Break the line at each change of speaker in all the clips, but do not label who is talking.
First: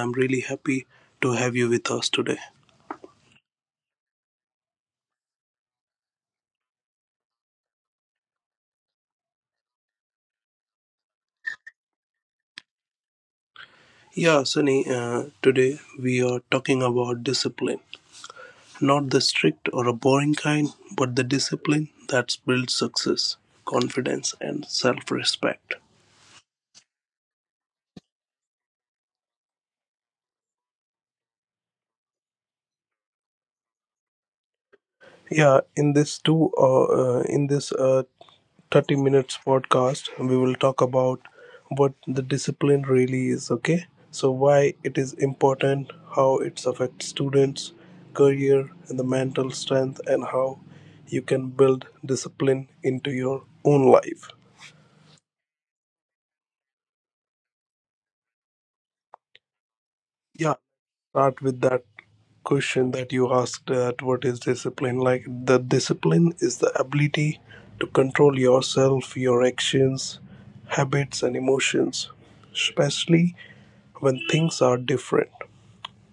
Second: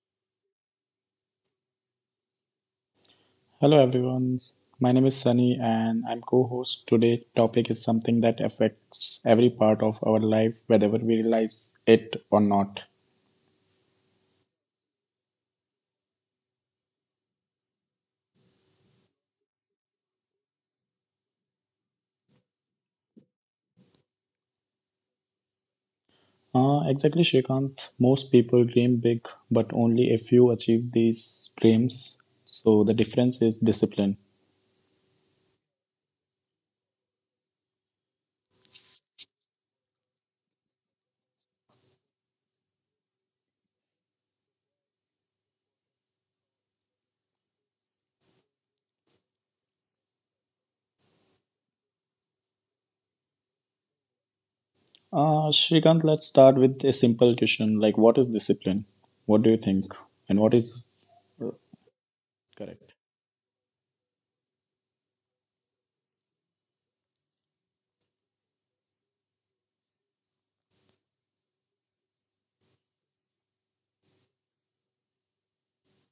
I'm really happy to have you with us today.
Hello everyone. My name is Sunny and I'm co-host. Today topic is something that affects every part of our life whether we realize it or not.
Yeah, Sunny, today we are talking about discipline. Not the strict or a boring kind, but the discipline that builds success, confidence, and self respect.
Exactly Shrikant. Most people dream big but only a few achieve these dreams. So the difference is discipline.
Yeah, in this 30 minutes podcast we will talk about what the discipline really is, okay, so why it is important, how it affects students career and the mental strength, and how you can build discipline into your own life.
Shrikant, let's start with a simple question like what is discipline? What do you think? And what
Yeah,
is
start
uh,
with that question
correct?
that you asked, that what is discipline like? The discipline is the ability to control yourself, your actions, habits, and emotions, especially when things are different.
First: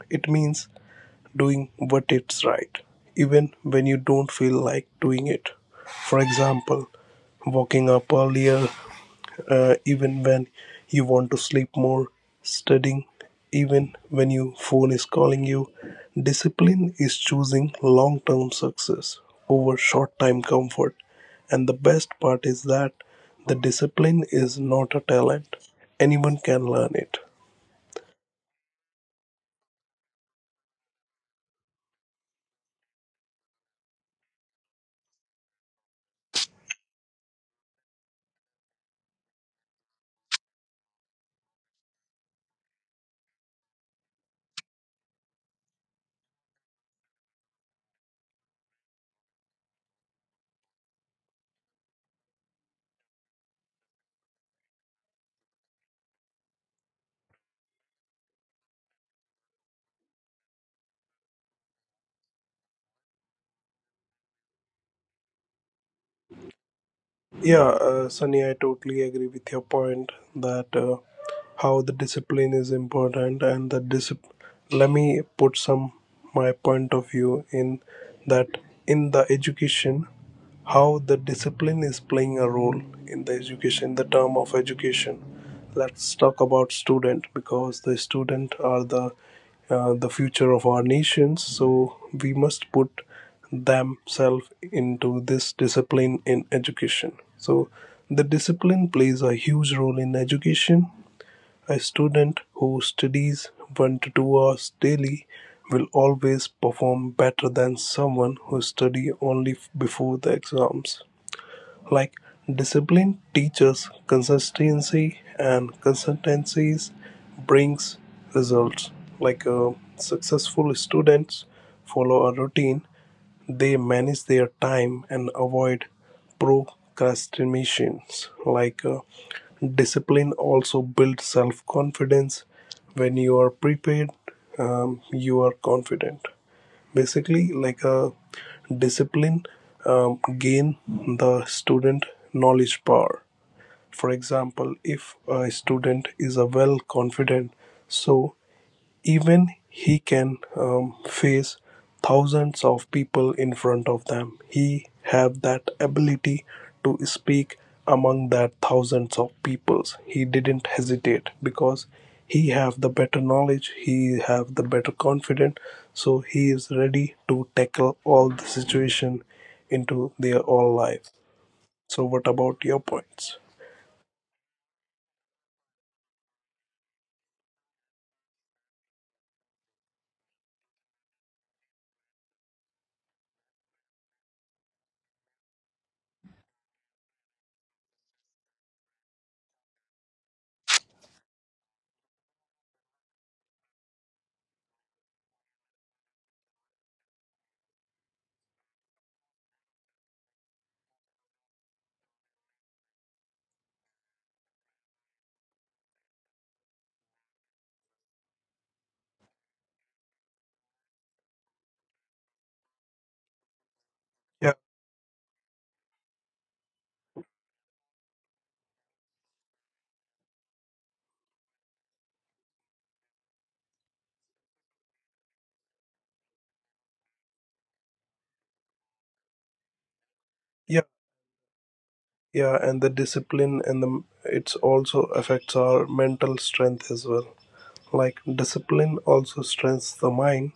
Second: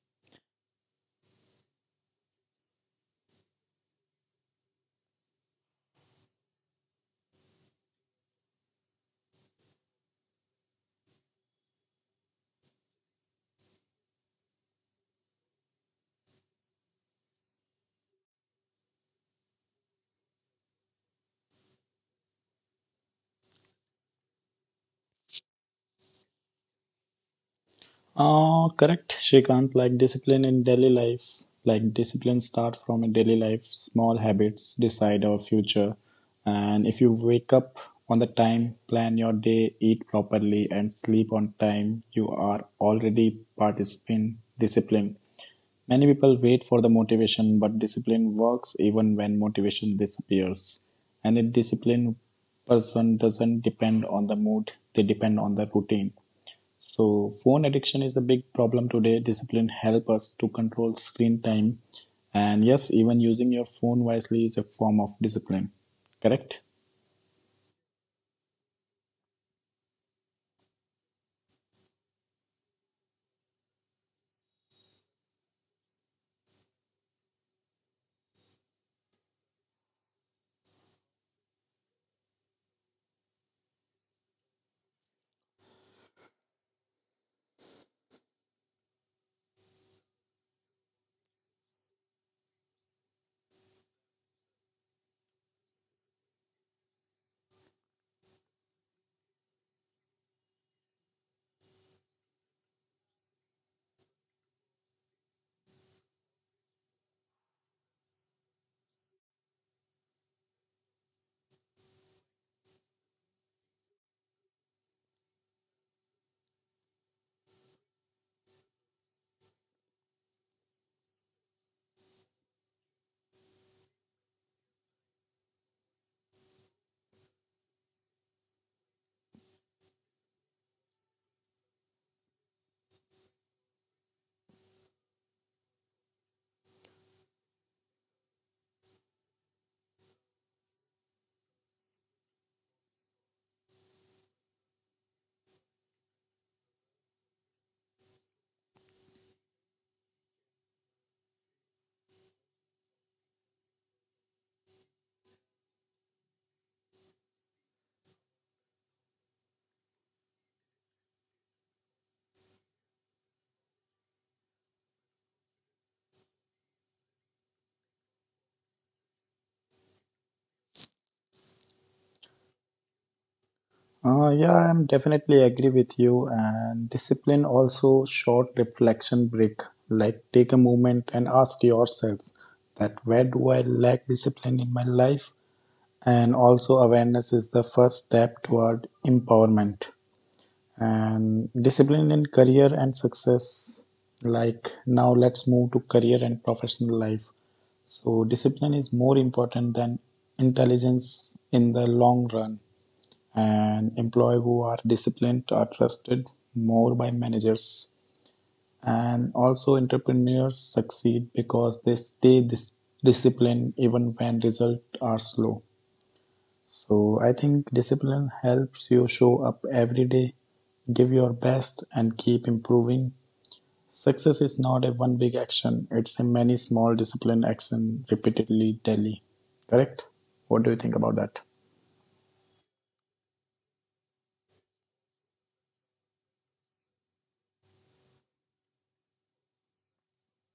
It means doing what it's right, even when you don't feel like doing it. For example, waking up earlier, even when you want to sleep more, studying, even when your phone is calling you. Discipline is choosing long term success over short time comfort. And the best part is that the discipline is not a talent, anyone can learn it.
Correct, Shrikant. Like discipline in daily life, like discipline start from a daily life. Small habits decide our future. And if you wake up on the time, plan your day, eat properly, and sleep on time, you are already participant discipline. Many people wait for the motivation, but discipline works even when motivation disappears. And a disciplined person doesn't depend on the mood; they depend on the routine. So phone addiction is a big problem today. Discipline help us to control screen time. And yes, even using your phone wisely is a form of discipline. Correct?
Yeah, Sunny, I totally agree with your point that, how the discipline is important and the discipline. Let me put some my point of view in that, in the education, how the discipline is playing a role in the education, the term of education. Let's talk about student, because the student are the, the future of our nations, so we must put themselves into this discipline in education. So the discipline plays a huge role in education. A student who studies 1 to 2 hours daily will always perform better than someone who study only before the exams. Like discipline teaches consistency, and consistencies brings results. Like, successful students follow a routine, they manage their time and avoid procrastinations. Like, discipline also builds self confidence. When you are prepared, you are confident. Basically, like a discipline, gain the student knowledge power. For example, if a student is a well confident, so even he can face thousands of people in front of them. He have that ability to speak among that thousands of peoples. He didn't hesitate because he have the better knowledge. He have the better confidence. So he is ready to tackle all the situation into their all life. So what about your points?
Yeah, I'm definitely agree with you. And discipline also short reflection break. Like take a moment and ask yourself that where do I lack discipline in my life? And also awareness is the first step toward empowerment. And discipline in career and success, like now let's move to career and professional life. So discipline is more important than intelligence in the long run, and employees who are disciplined are trusted more by managers, and also entrepreneurs succeed because they stay disciplined even when
Yeah.
results are slow. So I think discipline helps you show up every day. Give your best and keep improving. Success is not a one big action, it's a many small disciplined action repeatedly daily. Correct? What do you
Yeah.
think about that?
Yeah, and the discipline and the it's also affects our mental strength as well. Like discipline also strengthens the mind.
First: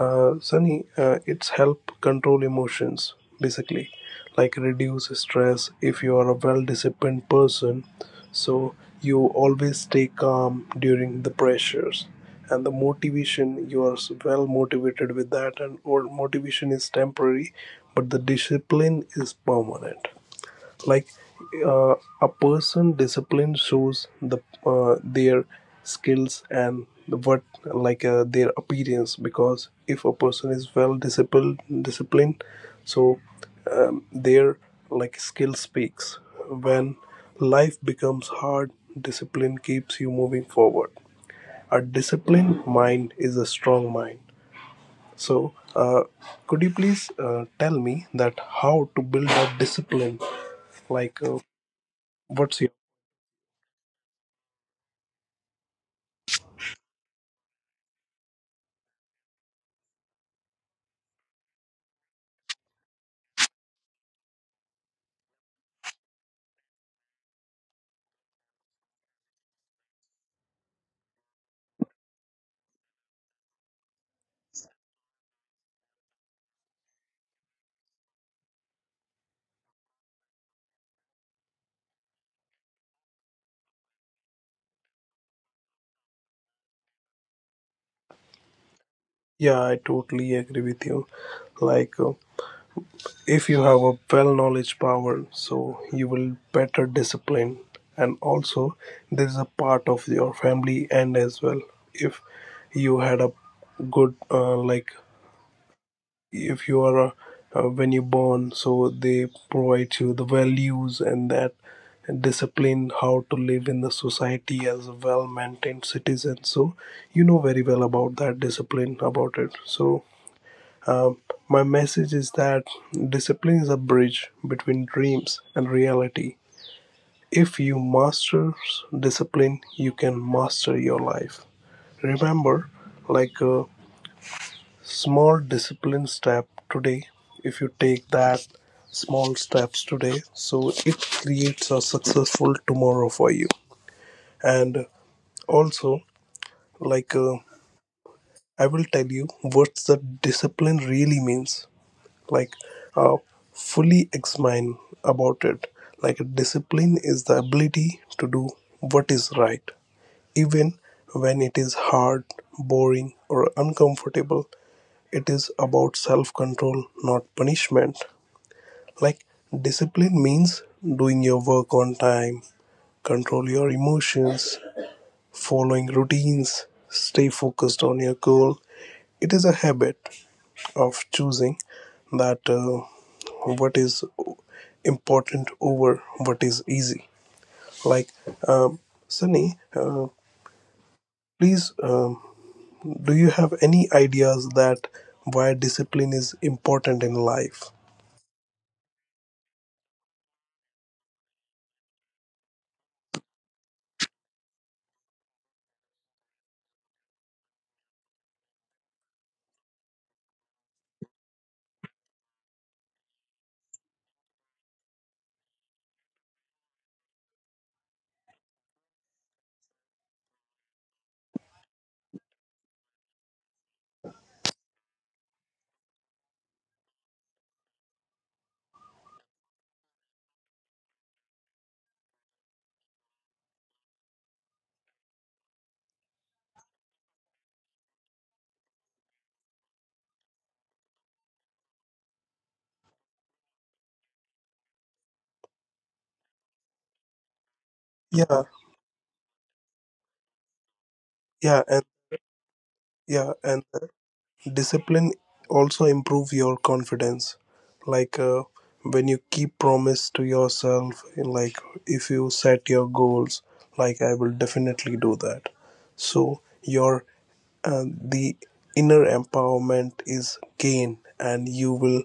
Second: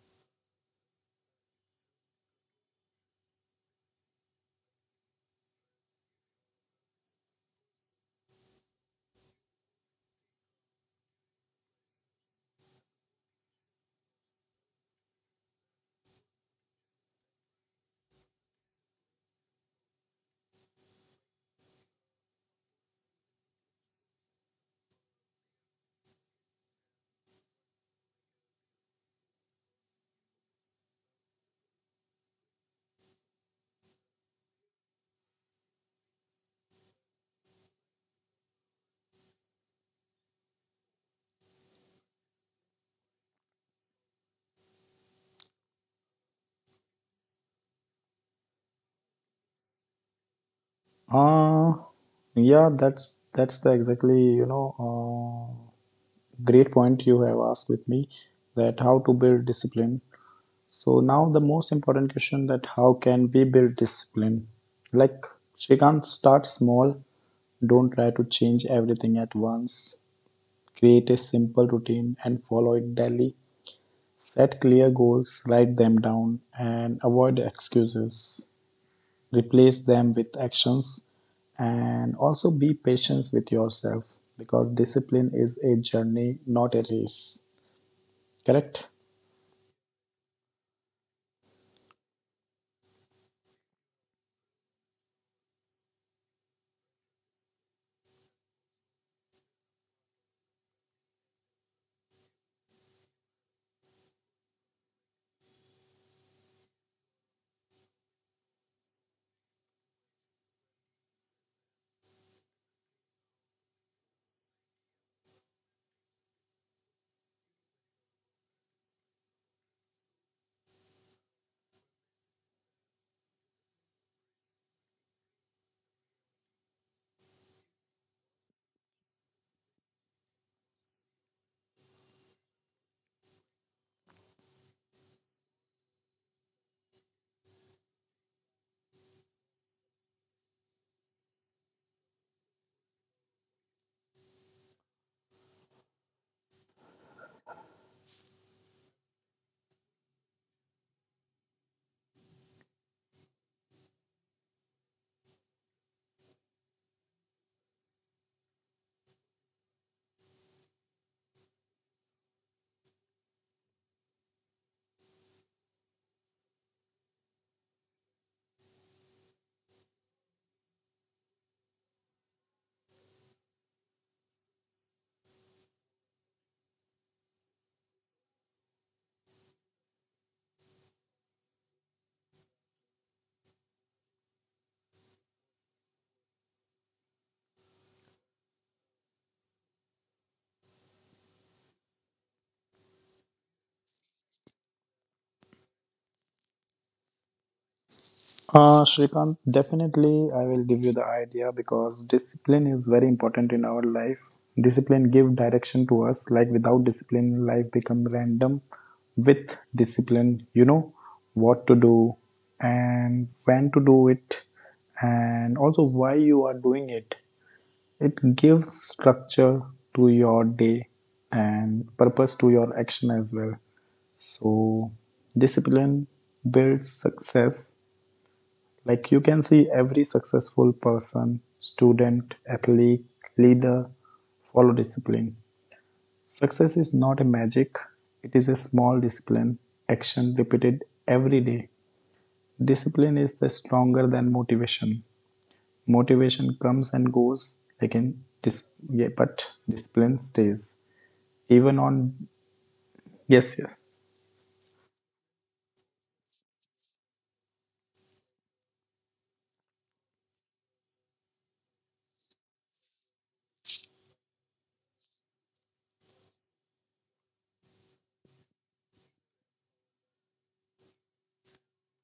Sunny, it's help control emotions, basically, like reduce stress. If you are a well disciplined person, so you always stay calm during the pressures, and the motivation, you are well motivated with that. And or motivation is temporary, but the discipline is permanent. Like, uh, a person discipline shows the, their skills and what, like, their appearance, because if a person is well disciplined, so their like skill speaks. When life becomes hard, discipline keeps you moving forward. A disciplined mind is a strong mind. So, could you please, tell me that how to build a discipline, like,
Uh
what's
yeah,
your?
that's the exactly, great point you have asked with me that how to build discipline. So now the most important question that how can we build discipline? Like Shrikant, start small. Don't try to change everything at once. Create a simple routine and follow it daily. Set clear goals, write them down, and avoid excuses. Replace them with actions, and also be patient with yourself because discipline is a journey, not a race. Correct?
Yeah, I totally agree with you. Like, if you have a well knowledge power, so you will better discipline, and also this is a part of your family and as well. If you had a good, like, if you are a, when you born, so they provide you the values and that discipline, how to live in the society as a well maintained citizen. So you know very well about that discipline about it. So Um, my message is that discipline is a bridge between dreams and reality. If you master discipline, you can master your life. Remember, like a small discipline step today, if you take that small steps today, so it creates a successful tomorrow for you. And also, like, I will tell you what the discipline really means. Like, uh, fully examine about it. Like discipline is the ability to do what is right, even when it is hard, boring or uncomfortable. It is about self control, not punishment. Like discipline means doing your work on time, control your emotions, following routines, stay focused on your goal. It is a habit of choosing that, what is important over what is easy. Like, um, Sunny, please, do you have any ideas that why discipline is important in life?
Shrikant, definitely I will give you the idea because discipline is very important in our life. Discipline give direction to us. Like without discipline, life become random. With discipline, you know what to do and when to do it, and also why you are doing it. It gives structure to your day and purpose to your action as well. So, discipline builds success. Like you can see every successful person, student, athlete, leader follow discipline. Success is not a magic, it is a small discipline action repeated every day. Discipline is the stronger than motivation. Motivation comes and goes again
Yeah,
yeah, but discipline stays
yeah,
even
and
on.
yeah,
Yes,
and,
yes,
discipline also improve your confidence. Like, when you keep promise to yourself, in, like, if you set your goals, like I will definitely do that. So your, the inner empowerment is gained and you will,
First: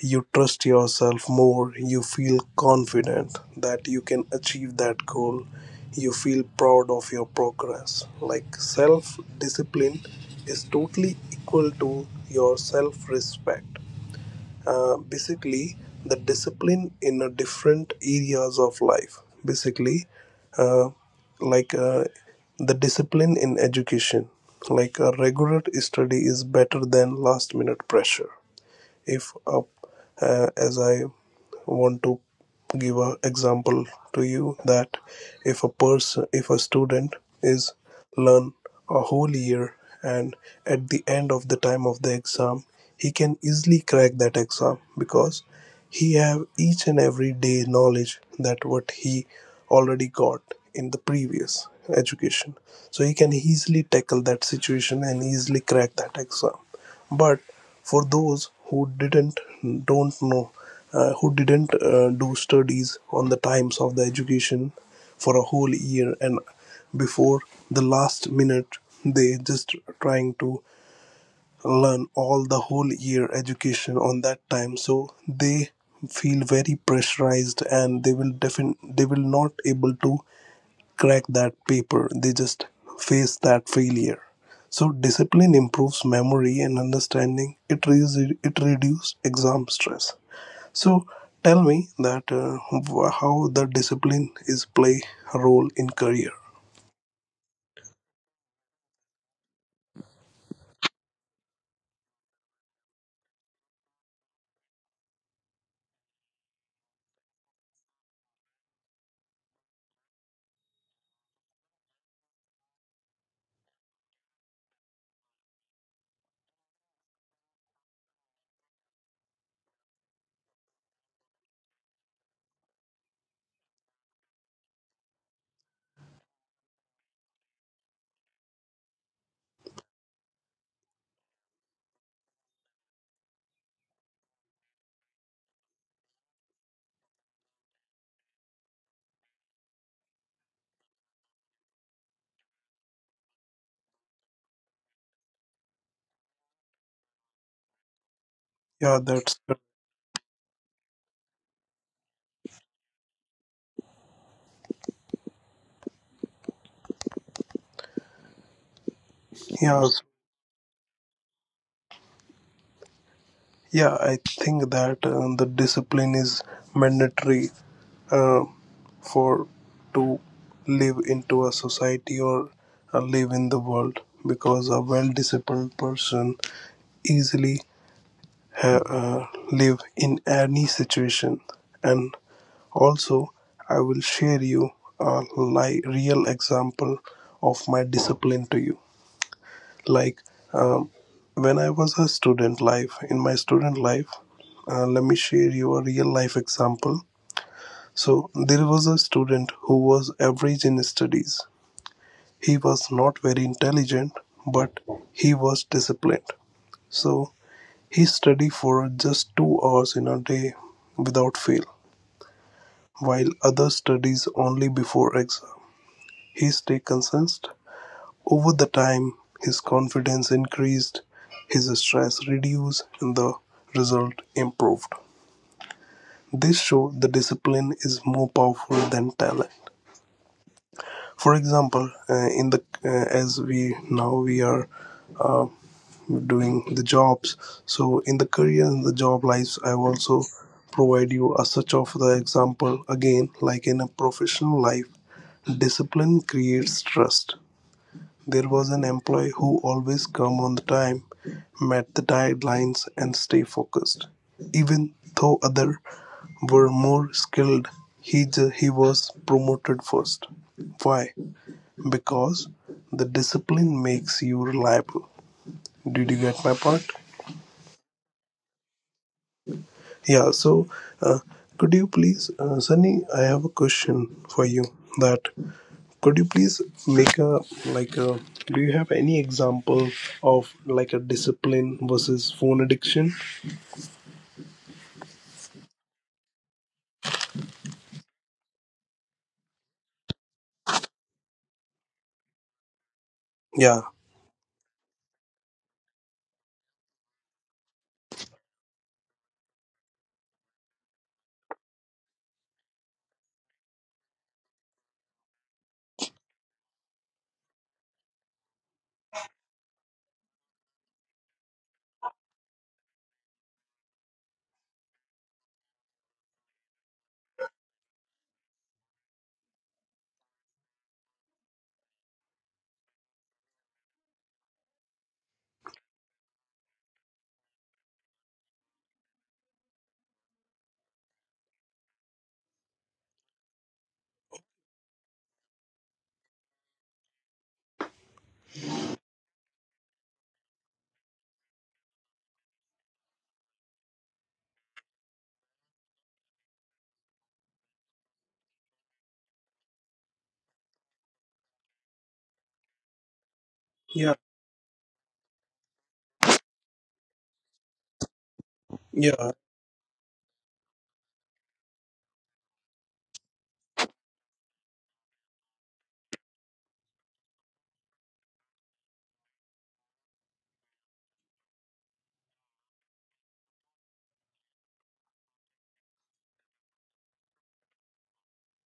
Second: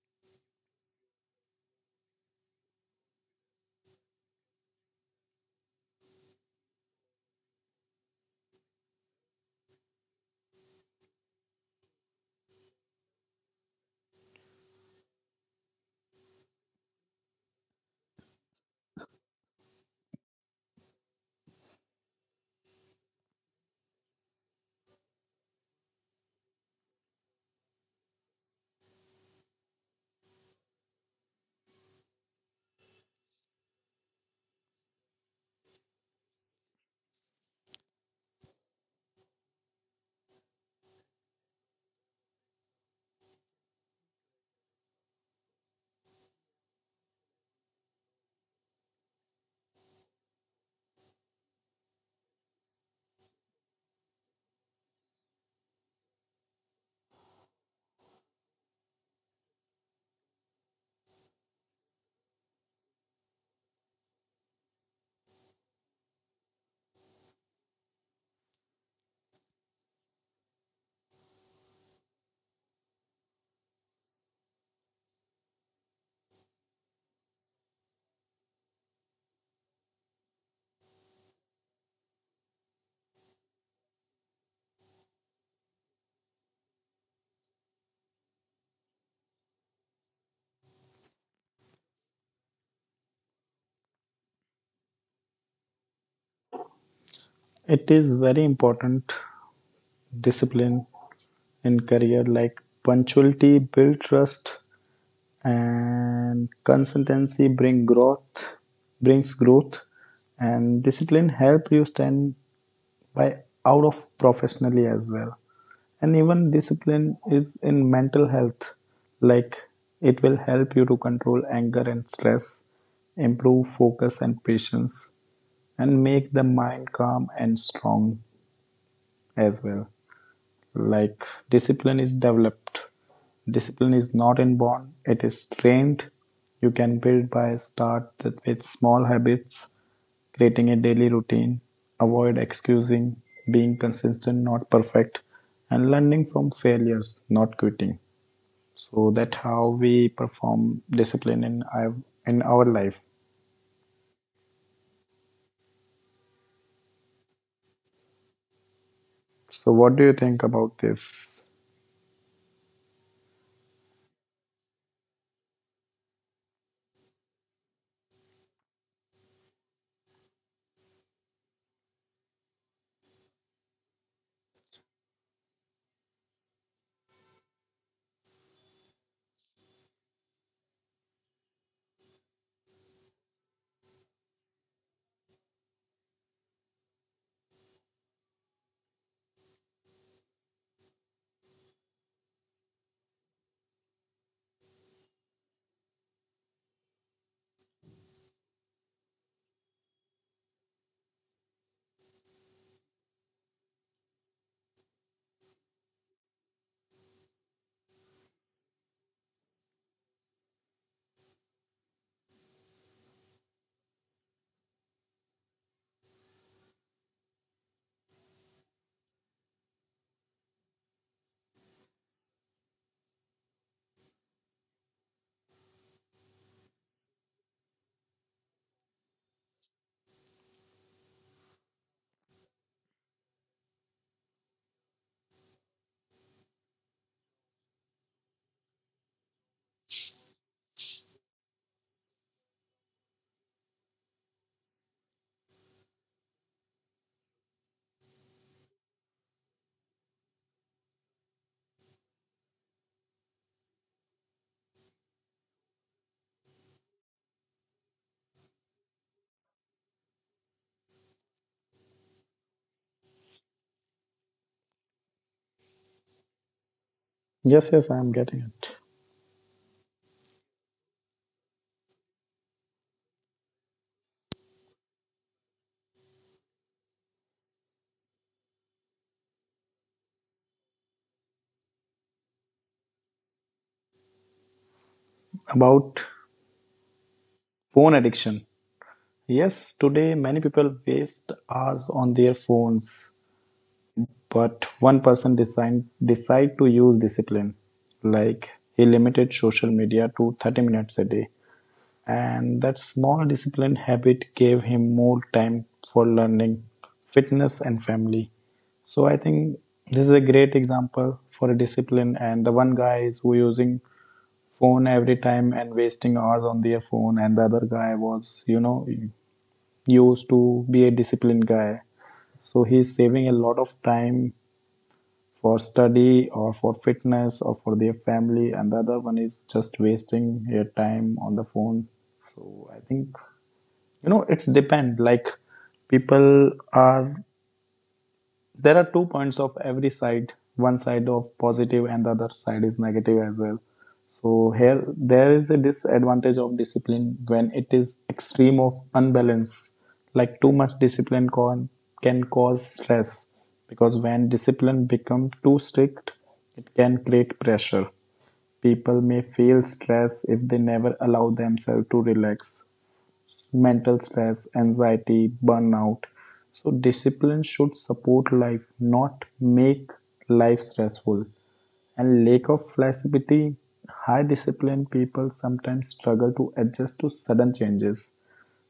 you trust yourself more, you feel confident that you can achieve that goal, you feel proud of your progress. Like self discipline is totally equal to your self respect. Basically the discipline in a different areas of life, basically, uh, like, the discipline in education, like a regular study is better than last minute pressure. If, as I want to give an example to you that if a person, if a student is learn a whole year, and at the end of the time of the exam he can easily crack that exam, because he have each and every day knowledge that what he already got in the previous education. So he can easily tackle that situation and easily crack that exam. But for those who didn't, don't know, who didn't, do studies on the times of the education for a whole year, and before the last minute they just trying to learn all the whole year education on that time, so they feel very pressurized and they will they will not able to crack that paper, they just face that failure. So discipline improves memory and understanding. It it reduces exam stress. So tell me that, how the discipline is play a role in career.
it is very important. Discipline in career, like punctuality build trust and consistency bring growth, brings growth, and discipline help you stand by out of professionally as well. And even discipline is in mental health, like it will help you to control anger and stress, improve focus and patience, and make the mind calm and strong as well. Like discipline is developed, discipline is not inborn, it is trained. You can build by start with small habits, creating a daily routine, avoid excusing, being consistent not perfect, and learning from failures not quitting.
Yeah,
So that's
that's
how we perform discipline in our life. So
yeah,
what do you think about this?
yeah. I think that, the discipline is mandatory, uh, for to live into a society, or, live in the world, because a well disciplined person easily, uh, live in any situation. And also I will share you a real example of my discipline to you. Like, um, when I was a student life, in my student life, let me share you a real life example. So there was a student who was average in studies, he was not very intelligent, but he was disciplined. So he studies for just 2 hours in a day without fail, while others studies only before exam, he stays consistent. Over the time, his confidence increased, his stress reduced, and the result improved. This shows the discipline is more powerful than talent. For example, in the as we now we are doing the jobs, so in the career and the job lives I also provide you a such of the example again. Like in a professional life, discipline creates trust. There was an employee who always come on the time, met the deadlines and stay focused. Even though other were more skilled, he he was promoted first. Why? Because the discipline makes you reliable. Did you get my point?
Yes, yes, I am getting it.
Yeah, so, uh, could you please, Sunny? I have a question for you. That could you please make a like a? Do you have any example of like a discipline versus phone addiction?
About phone addiction, yes, today many people waste hours on their phones,
Yeah,
but one person decide to use discipline. Like he limited social media to 30 minutes a day, and that small discipline habit gave him more time for learning, fitness, and family. So I think this is a great example for a discipline. And the one guy is who using phone every time and wasting hours on their phone, and the other guy was, you know, used to be a disciplined guy. So he's saving a lot of time for study or for fitness or for their family, and the other one is just wasting their time on the phone. So I think, you know, it's depend. Like people are, there are two points of every side, one side of positive and the other side is negative as well. So here there is a disadvantage of discipline when it is extreme of unbalance. Like too much discipline can cause stress, because
yeah,
when discipline become too strict, it can create pressure. People may
yeah,
feel stress if they never allow themselves to relax: mental stress, anxiety, burnout. So discipline should support life, not make life stressful. And lack of flexibility, high disciplined people sometimes struggle to adjust to sudden changes.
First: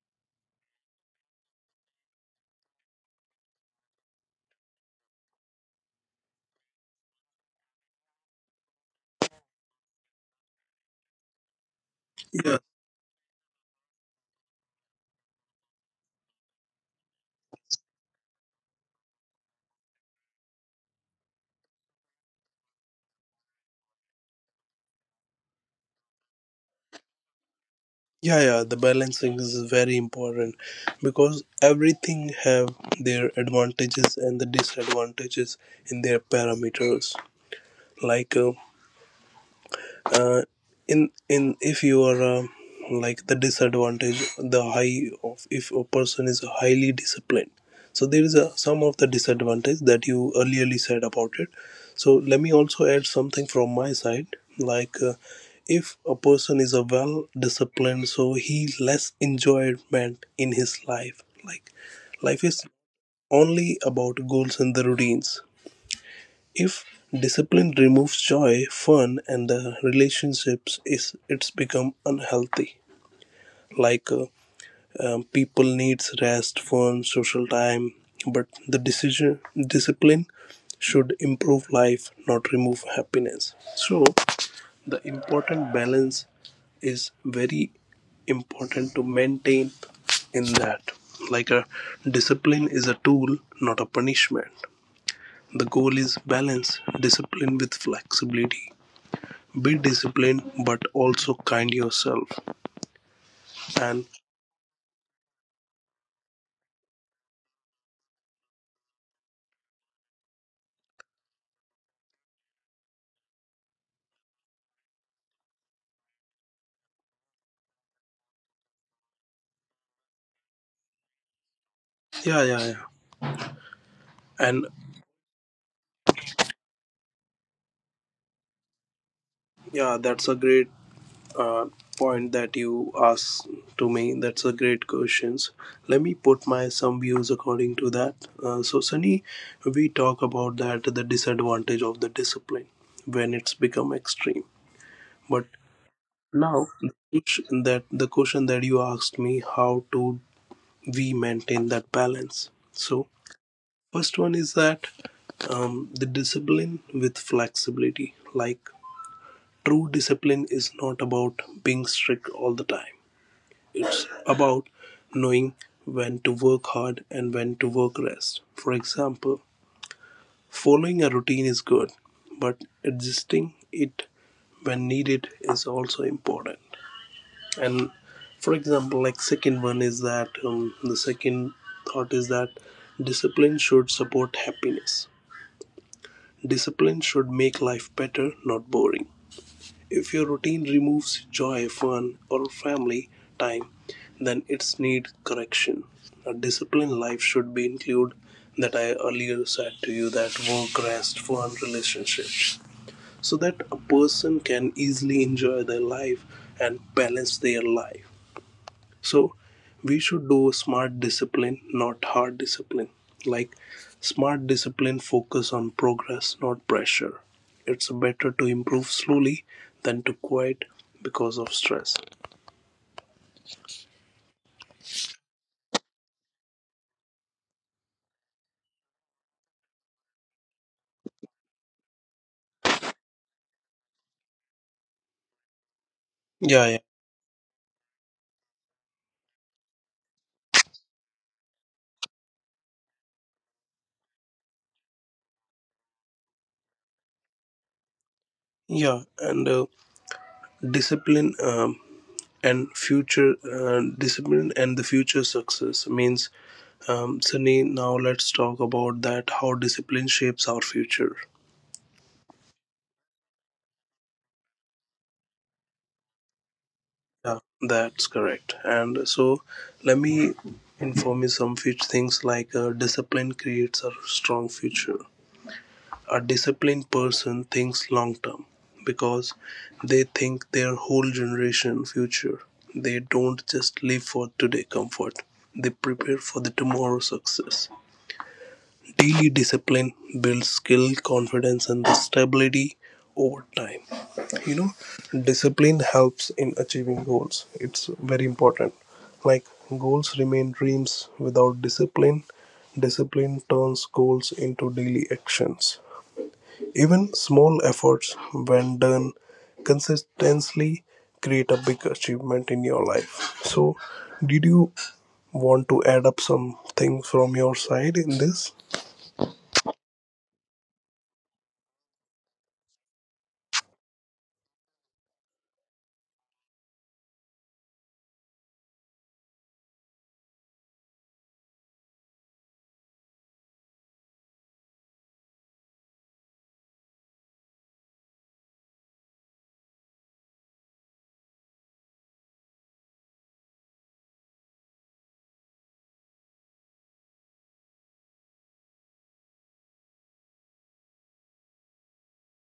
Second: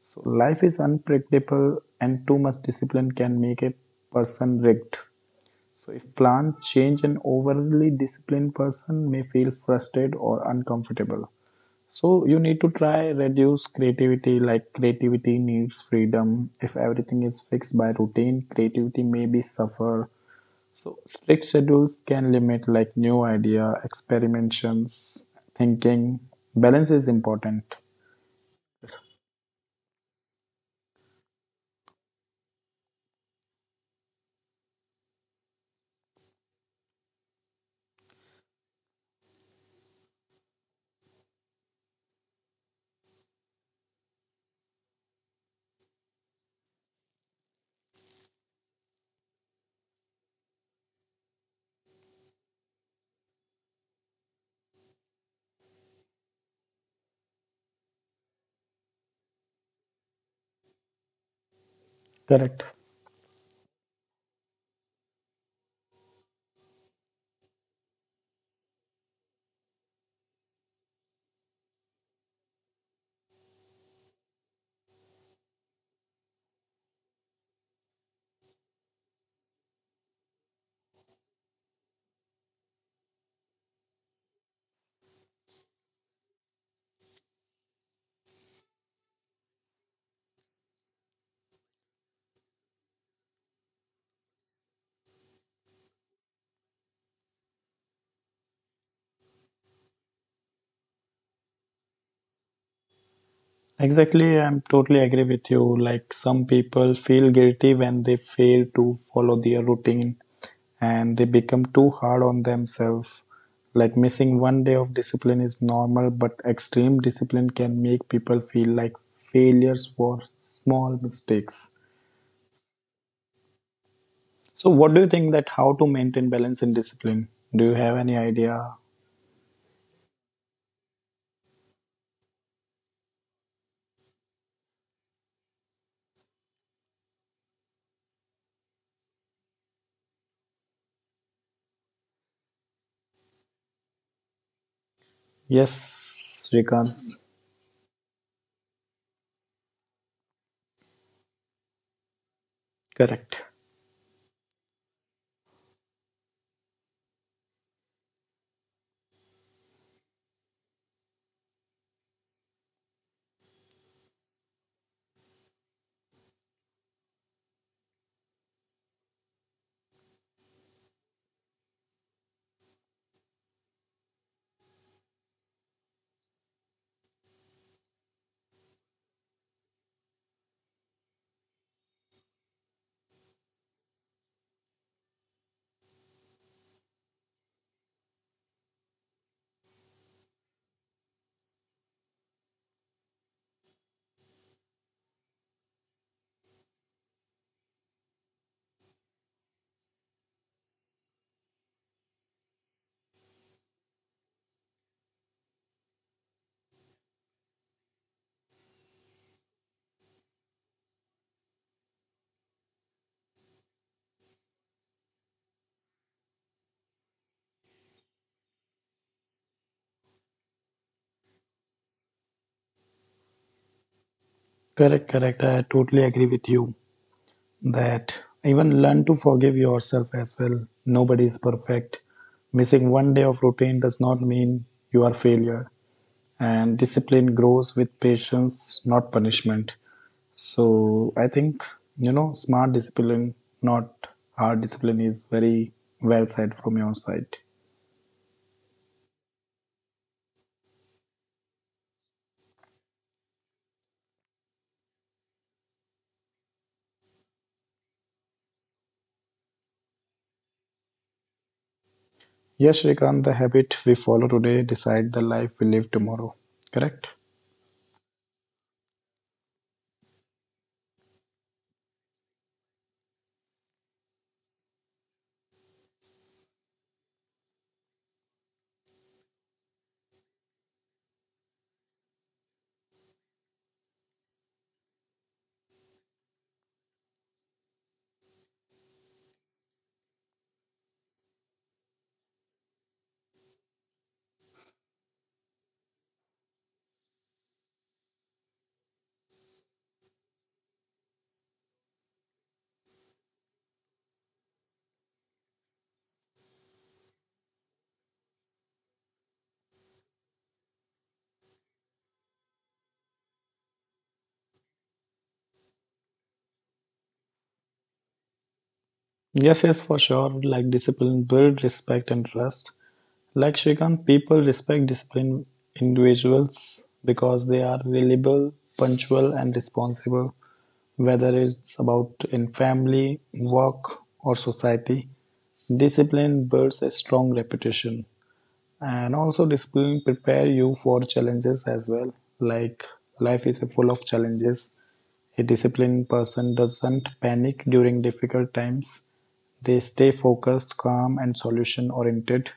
So life is unpredictable and too much discipline can make a person rigged. So if plans change, an overly disciplined person may feel frustrated or uncomfortable. So you
yeah,
need to try reduce creativity, like creativity needs freedom. If everything is fixed by routine, creativity may be suffer. So strict schedules can limit like new idea, experimentations, thinking. Balance is important.
yeah, yeah. The balancing is very important, because everything have their advantages and the disadvantages in their parameters. Like, uh, in if you are, like the disadvantage, the high of, if a person is highly disciplined, so there is a some of the disadvantage that you earlierly said about it. So let me also add something from my side. Like, if a person is a well disciplined, so he less enjoyment in his life. Like life
Correct.
is only about goals and the routines. If discipline removes joy, fun, and the relationships, is it's become unhealthy. Like, people needs rest, fun, social time, but the decision, discipline should improve life, not remove happiness. So the important balance is very important to maintain in that. Like a discipline is a tool, not a punishment. The goal is balance discipline with flexibility. Be disciplined but also kind yourself. And
Exactly, I'm totally agree with you. Like some people feel guilty when they fail to follow their routine, and they become too hard on themselves. Like missing one day of discipline is normal, but extreme discipline can make people feel like failures for small mistakes.
yeah, yeah, yeah. And
So, what do you think that how to maintain balance in discipline? Do you have any idea?
yeah, that's a great, uh, point that you asked to me. That's a great questions. Let me put my some views according to that. So Sunny, we talk about that the disadvantage of the discipline when it's become extreme. But
Yes, Srikanth.
the question that, the question that you asked me, how to we maintain that balance. So,
Correct.
first one is that, the discipline with flexibility. Like, true discipline is not about being strict all the time, it's about knowing when to work hard and when to work rest. For example, following a routine is good, but adjusting it when needed is also important. And for example, like, second one is that the second thought is that discipline should support happiness. Discipline should make life better, not boring. If your routine removes joy, fun, or family time, then it's need correction. A disciplined life should be include that I earlier said to you: that work, rest, fun, relationships, so that a person can easily enjoy their life and balance their life. So we should do smart discipline, not hard discipline. Like, smart discipline focus on progress, not pressure. It's better to improve slowly than to quit because of stress.
Correct, correct, I totally agree with you that even learn to forgive yourself as well. Nobody is perfect. Missing one day of routine does not mean you are failure.
Yeah,
And
yeah,
discipline grows with patience not punishment. So I think, you know, smart discipline not hard discipline is very well said from your side.
yeah. And discipline, and future, discipline and the future success means, Sunny. Now let's talk about that. How discipline shapes our future.
Yes Shrikant, the habit we follow today decide the life we live tomorrow. Correct?
Yeah, that's correct. And so let me inform you some few things, like, discipline creates a strong future. A disciplined person thinks long term because they think their whole generation future. They don't just live for today comfort. They prepare for the tomorrow success. Daily discipline builds skill, confidence, and the stability over time. You know, discipline helps in achieving goals. It's very important. Like, goals remain dreams without discipline. Discipline turns goals into daily actions. Even small efforts, when done consistently, create a big achievement in your life. So, did you want to add up something from your side in this?
Yes, yes, for sure. Like discipline build respect and trust. Like Shrikant, people respect disciplined individuals because they are reliable, punctual, and responsible, whether it's about in family, work, or society. Discipline builds a strong reputation. And also discipline prepare you for challenges as well. Like life is full of challenges. A disciplined person doesn't panic during difficult times. They stay focused, calm and solution oriented.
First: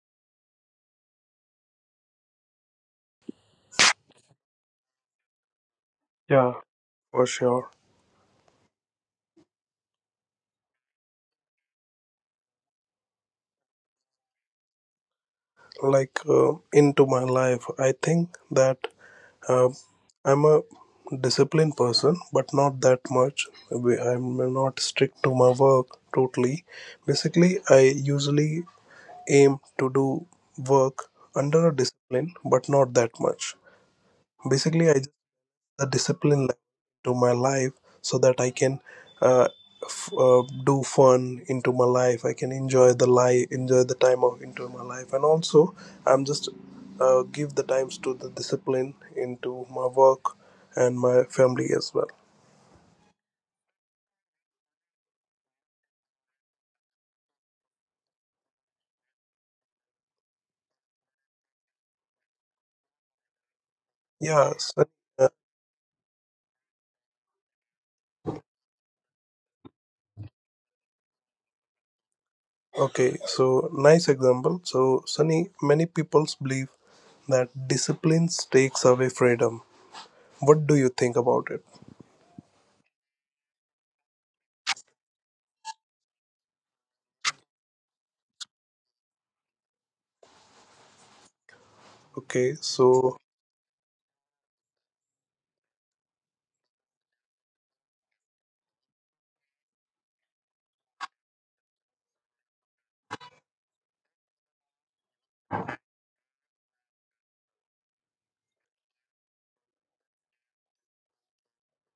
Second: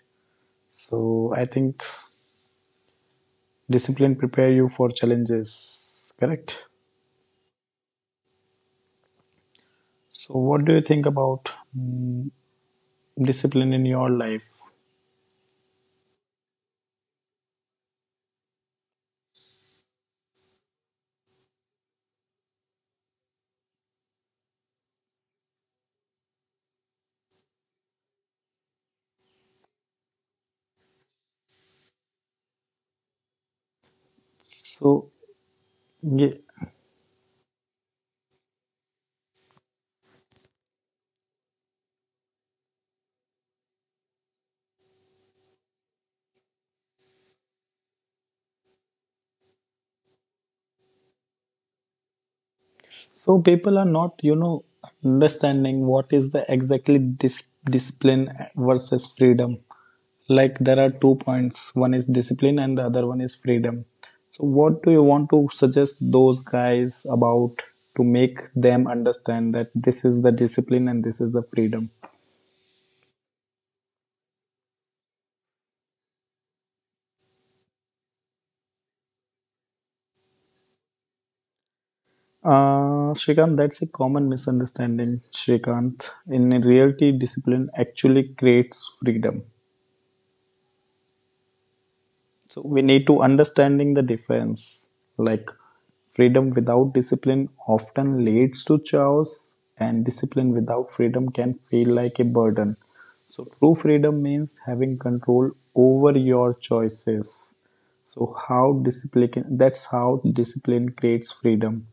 So I think discipline prepare you for challenges,
Yeah,
correct?
for sure.
So what do you think about mm, discipline in your life?
Like, into my life, I think that uh, I'm a disciplined person, but not that much. I'm not strict to my work totally. Basically, I usually aim to do work under a discipline, but not that much. Basically, I
So
the
yeah,
discipline level into my life so that I can uh, do fun into my life. I can enjoy the life, enjoy the time of into my life, and also I'm just give the times to the discipline into my work and my family as well.
so people are not, you know, understanding what is the exactly discipline versus freedom. Like there are two points. One is discipline and the other one is freedom. So
Yeah,
what
Sunny,
do you
uh,
want to suggest those guys about, to make them understand that this is the discipline and this is the freedom?
okay. So nice example. So Sunny, many people believe that discipline takes away freedom. What do you think about it?
Shrikant, that's a common misunderstanding, Shrikant. In reality, discipline actually creates freedom.
Okay,
So we need
so
to understanding the difference. Like freedom without discipline often leads to chaos, and discipline without freedom can feel like a burden. So true freedom means having control over your choices. So how discipline that's how discipline creates freedom.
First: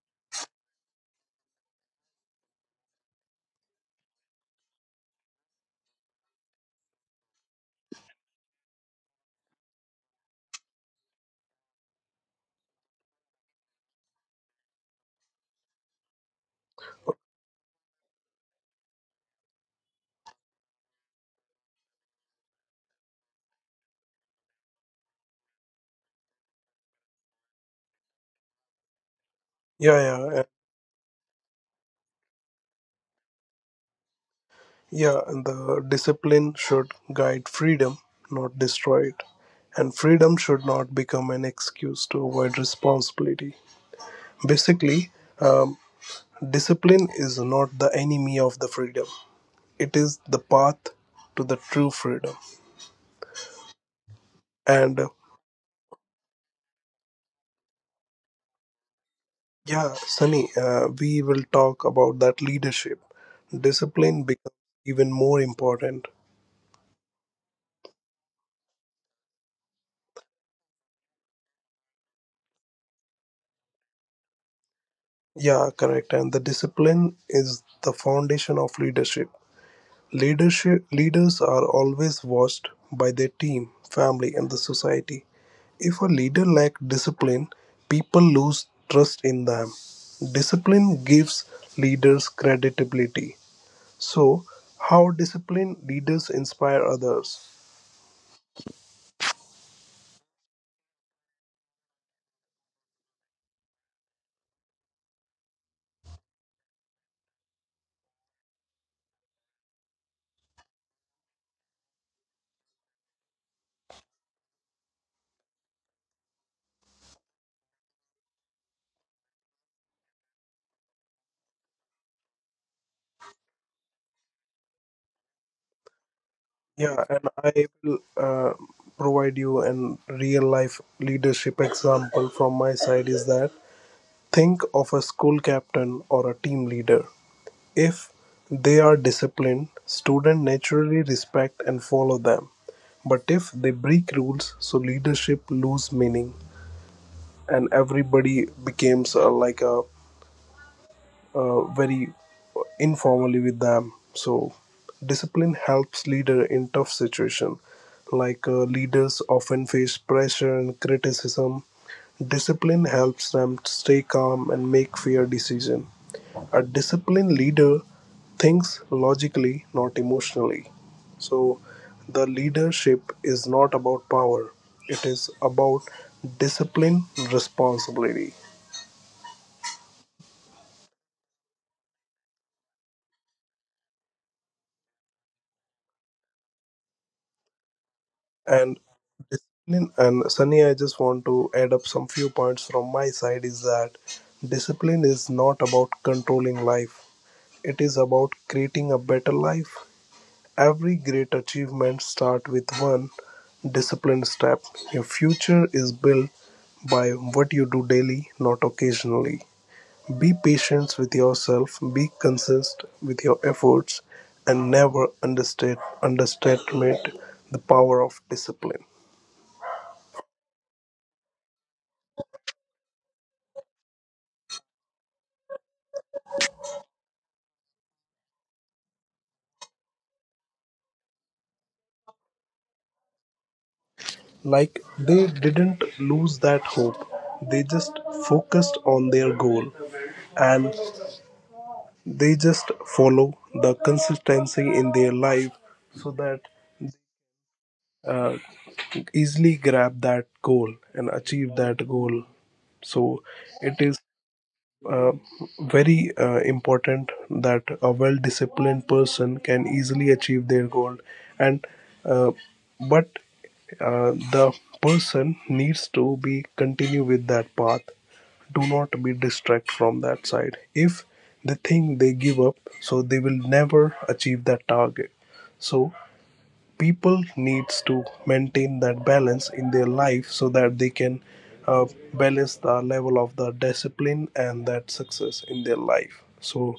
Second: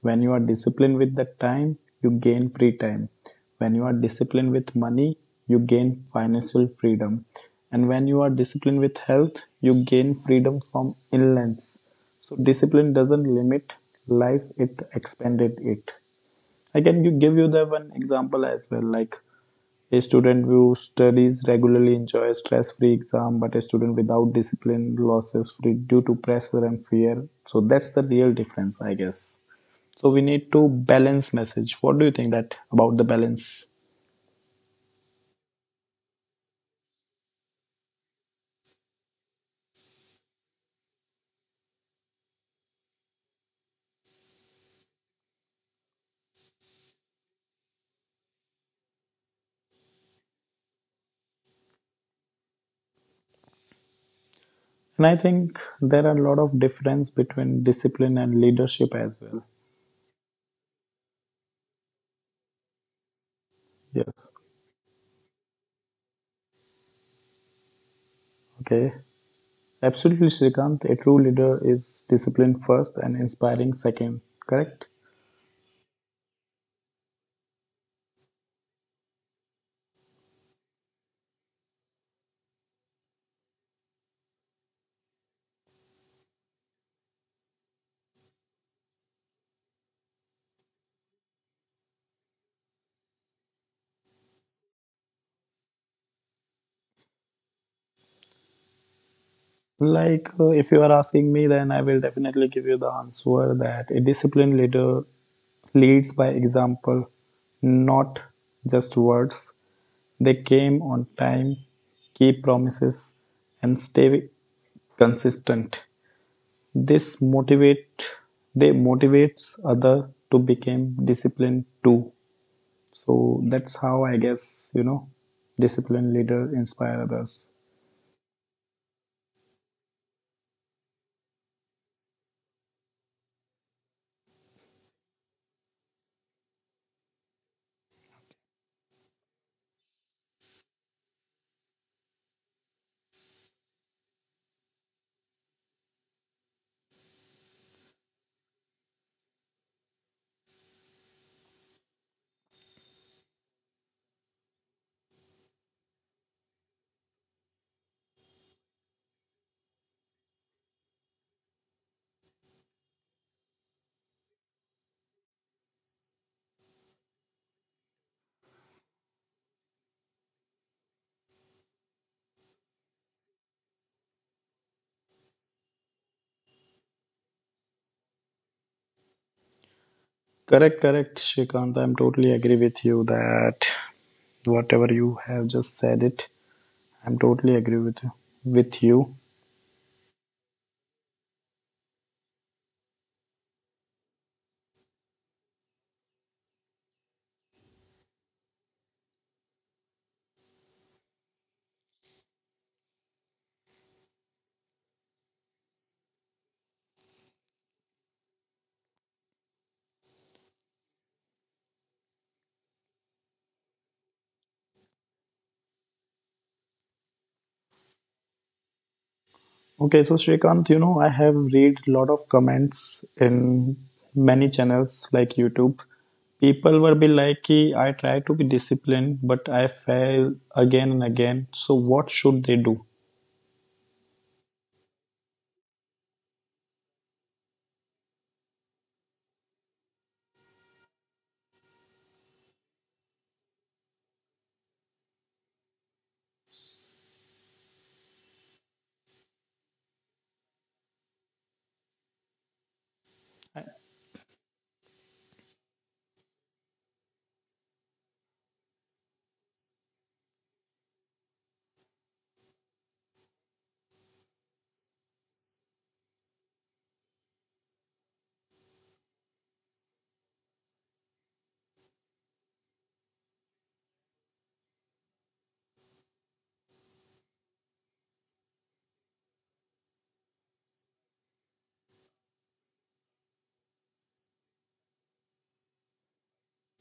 When you are disciplined with the time, you gain free time. When you are disciplined with money, you gain financial freedom. And when you are disciplined with health, you gain freedom from illness. So discipline doesn't limit life, it expanded it. I can give you the one example as well, like a student who studies regularly enjoys stress-free exam, but a student without discipline loses free due to pressure and fear. So that's the real difference, I guess.
yeah,
So we
yeah,
need to balance message. What do you think that about the balance?
yeah, and the discipline should guide freedom, not destroy it. And freedom should not become an excuse to avoid responsibility. Basically, um, discipline is not the enemy of the freedom, it is the path to the true freedom. And
And I think there are a lot of difference between discipline and leadership as well.
yeah, Sunny, we will talk about that leadership. Discipline
Yes.
becomes even more important.
Okay. Absolutely, Srikant. A true leader is disciplined first and inspiring second. Correct?
Yeah, correct. And the discipline is the foundation of leadership. Leadership. Leaders are always watched by their team, family, and the society. If a leader lacks discipline, people lose trust in them. Discipline gives leaders credibility. So, how disciplined leaders inspire others?
Like, if you are asking me, then I will definitely give you the answer that a disciplined leader leads by example, not just words. They came on time, keep promises, and stay consistent. This motivate, they motivates other to become disciplined too. So that's how I guess, you know, disciplined leader inspire
Yeah, and
others.
I will provide you an real life leadership example from my side is that think of a school captain or a team leader. If they are disciplined, students naturally respect and follow them. But if they break rules, so leadership lose meaning, and everybody becomes like a very informally with them. So discipline helps leader in tough situation, like, leaders often face pressure and criticism. Discipline helps them stay calm and make fair decision. A disciplined leader thinks logically, not emotionally. So, the leadership is not about power, it is about discipline, responsibility.
Correct, correct, Shrikant. I'm totally agree with you that whatever you have just said it, I'm totally agree
And
with you.
discipline, and Sunny, I just want to add up some few points from my side is that discipline is not about controlling life, it is about creating a better life. Every great achievement starts with one disciplined step. Your future is built by what you do daily, not occasionally. Be patient with yourself, be consistent with your efforts, and never understate, underestimate the power of discipline.
Okay so Shrikant, you know, I have read a lot of comments in many channels like YouTube. People were be like, I try to be disciplined but I fail again and again. So what should they do?
Like, they didn't lose that hope, they just focused on their goal and they just follow the consistency in their life so that uh, easily grab that goal and achieve that goal. So it is uh, very important that a well disciplined person can easily achieve their goal. And uh, but the person needs to be continue with that path. Do not be distract from that side. If they think they give up, so they will never achieve that target. So people needs to maintain that balance in their life so that they can uh, balance the level of the discipline and that success in their life. So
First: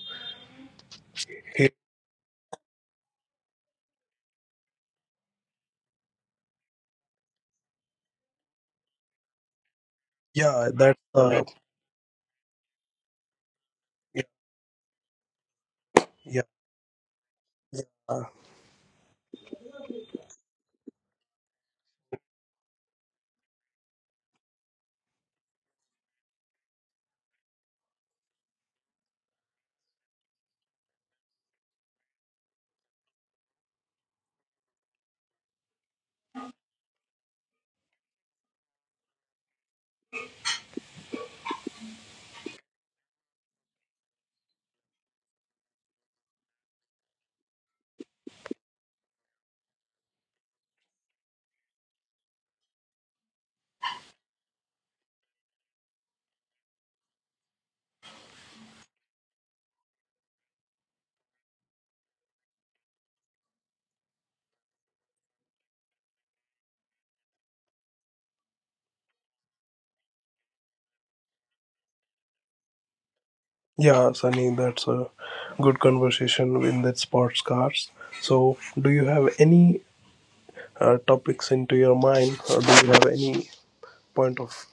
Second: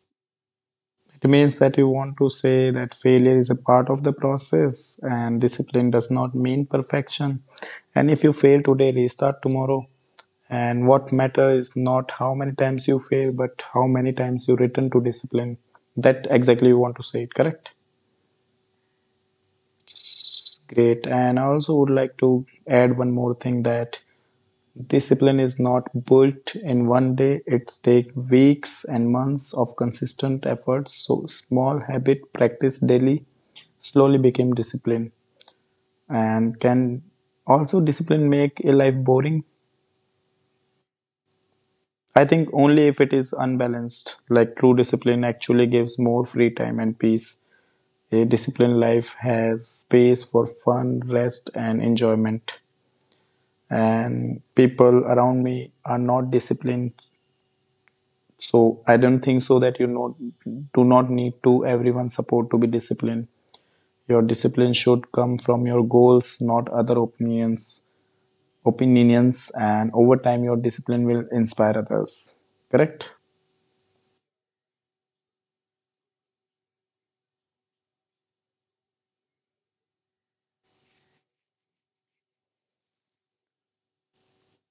It means
he-
that you want to say that failure is a part of the process and discipline does not mean perfection, and if you fail today restart tomorrow.
yeah,
And
that's
what matters is not how many times you fail, but how many
yeah,
times you return to discipline. That
yeah,
exactly you want to say it, correct?
yeah,
Great. And I also would like to add one more thing that discipline is not built in one day. It takes weeks and months of consistent efforts. So small habit practice daily slowly became discipline. And can also discipline make a life boring? I think only if it is unbalanced, like true discipline actually gives more free time and peace. A disciplined life has space for fun, rest, and enjoyment. And people around me are not disciplined, so I don't think so that, you know, do not need to everyone's support to be disciplined. Your discipline should come from your goals, not other opinions. Opinions, and over time, your discipline will inspire others. Correct?
yeah, Sunny, that's a good conversation in that sports cars. So do you have any topics into your mind, or do you have any point of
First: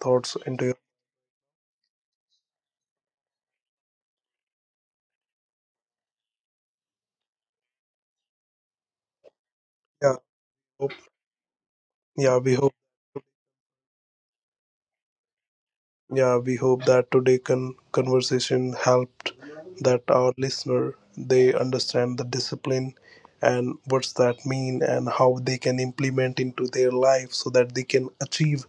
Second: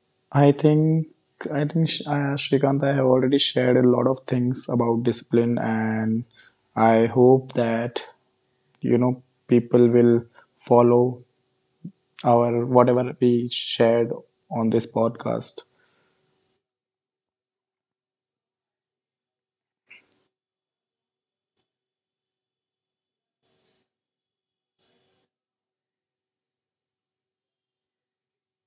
thoughts
I
into your?
think, I think Shrikant, I have already shared a lot of things about discipline, and I hope that, you know, people
Yeah,
will
hope,
follow
yeah, we
our
hope.
whatever we shared on this podcast.
Yeah, we hope that today' conversation helped that our listener they understand the discipline and what's that mean and how they can implement into their life so that they can achieve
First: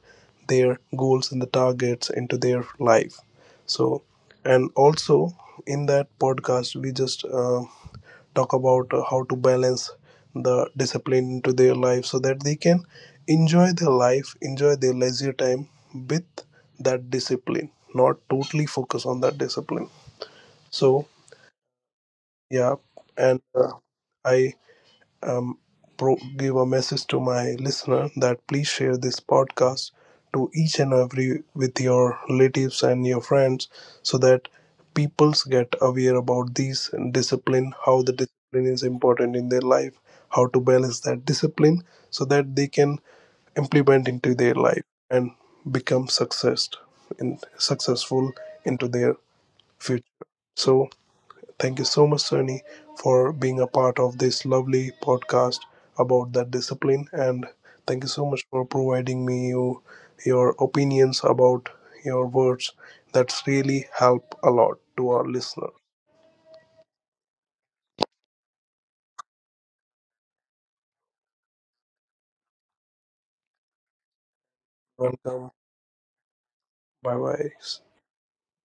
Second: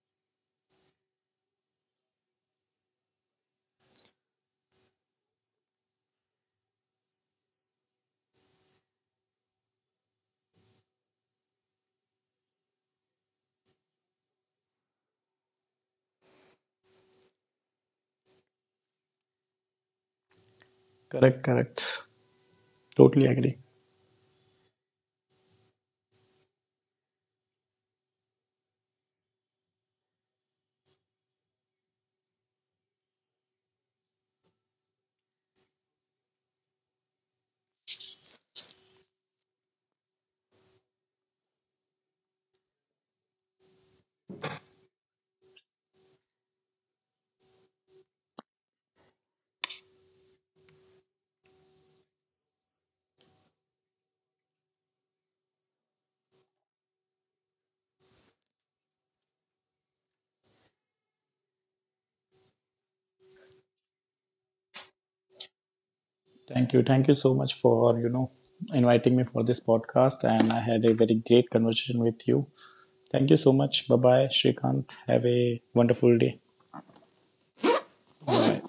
their goals and the targets into their life. So, and also in that podcast, we just talk about how to balance the discipline into their life so that they can enjoy their life, enjoy their leisure time with that discipline, not totally focus on that discipline. So
Correct, correct.
yeah.
Totally
and
agree.
uh, i um, pro- give a message to my listener that please share this podcast to each and every with your relatives and your friends so that peoples get aware about these discipline, how the discipline is important in their life, how to balance that discipline so that they can implement into their life and become success in successful into their future. So thank you so much, Sunny, for being a part of this lovely podcast about that discipline. And thank you so much for providing me you, your opinions about your words. That's really help a lot to our listener.
Thank you so much for, you know, inviting me for this podcast, and I had a very great conversation with you. Thank you so much. Bye bye, Shrikant. Have
Welcome.
a wonderful day.
Bye bye.
Bye.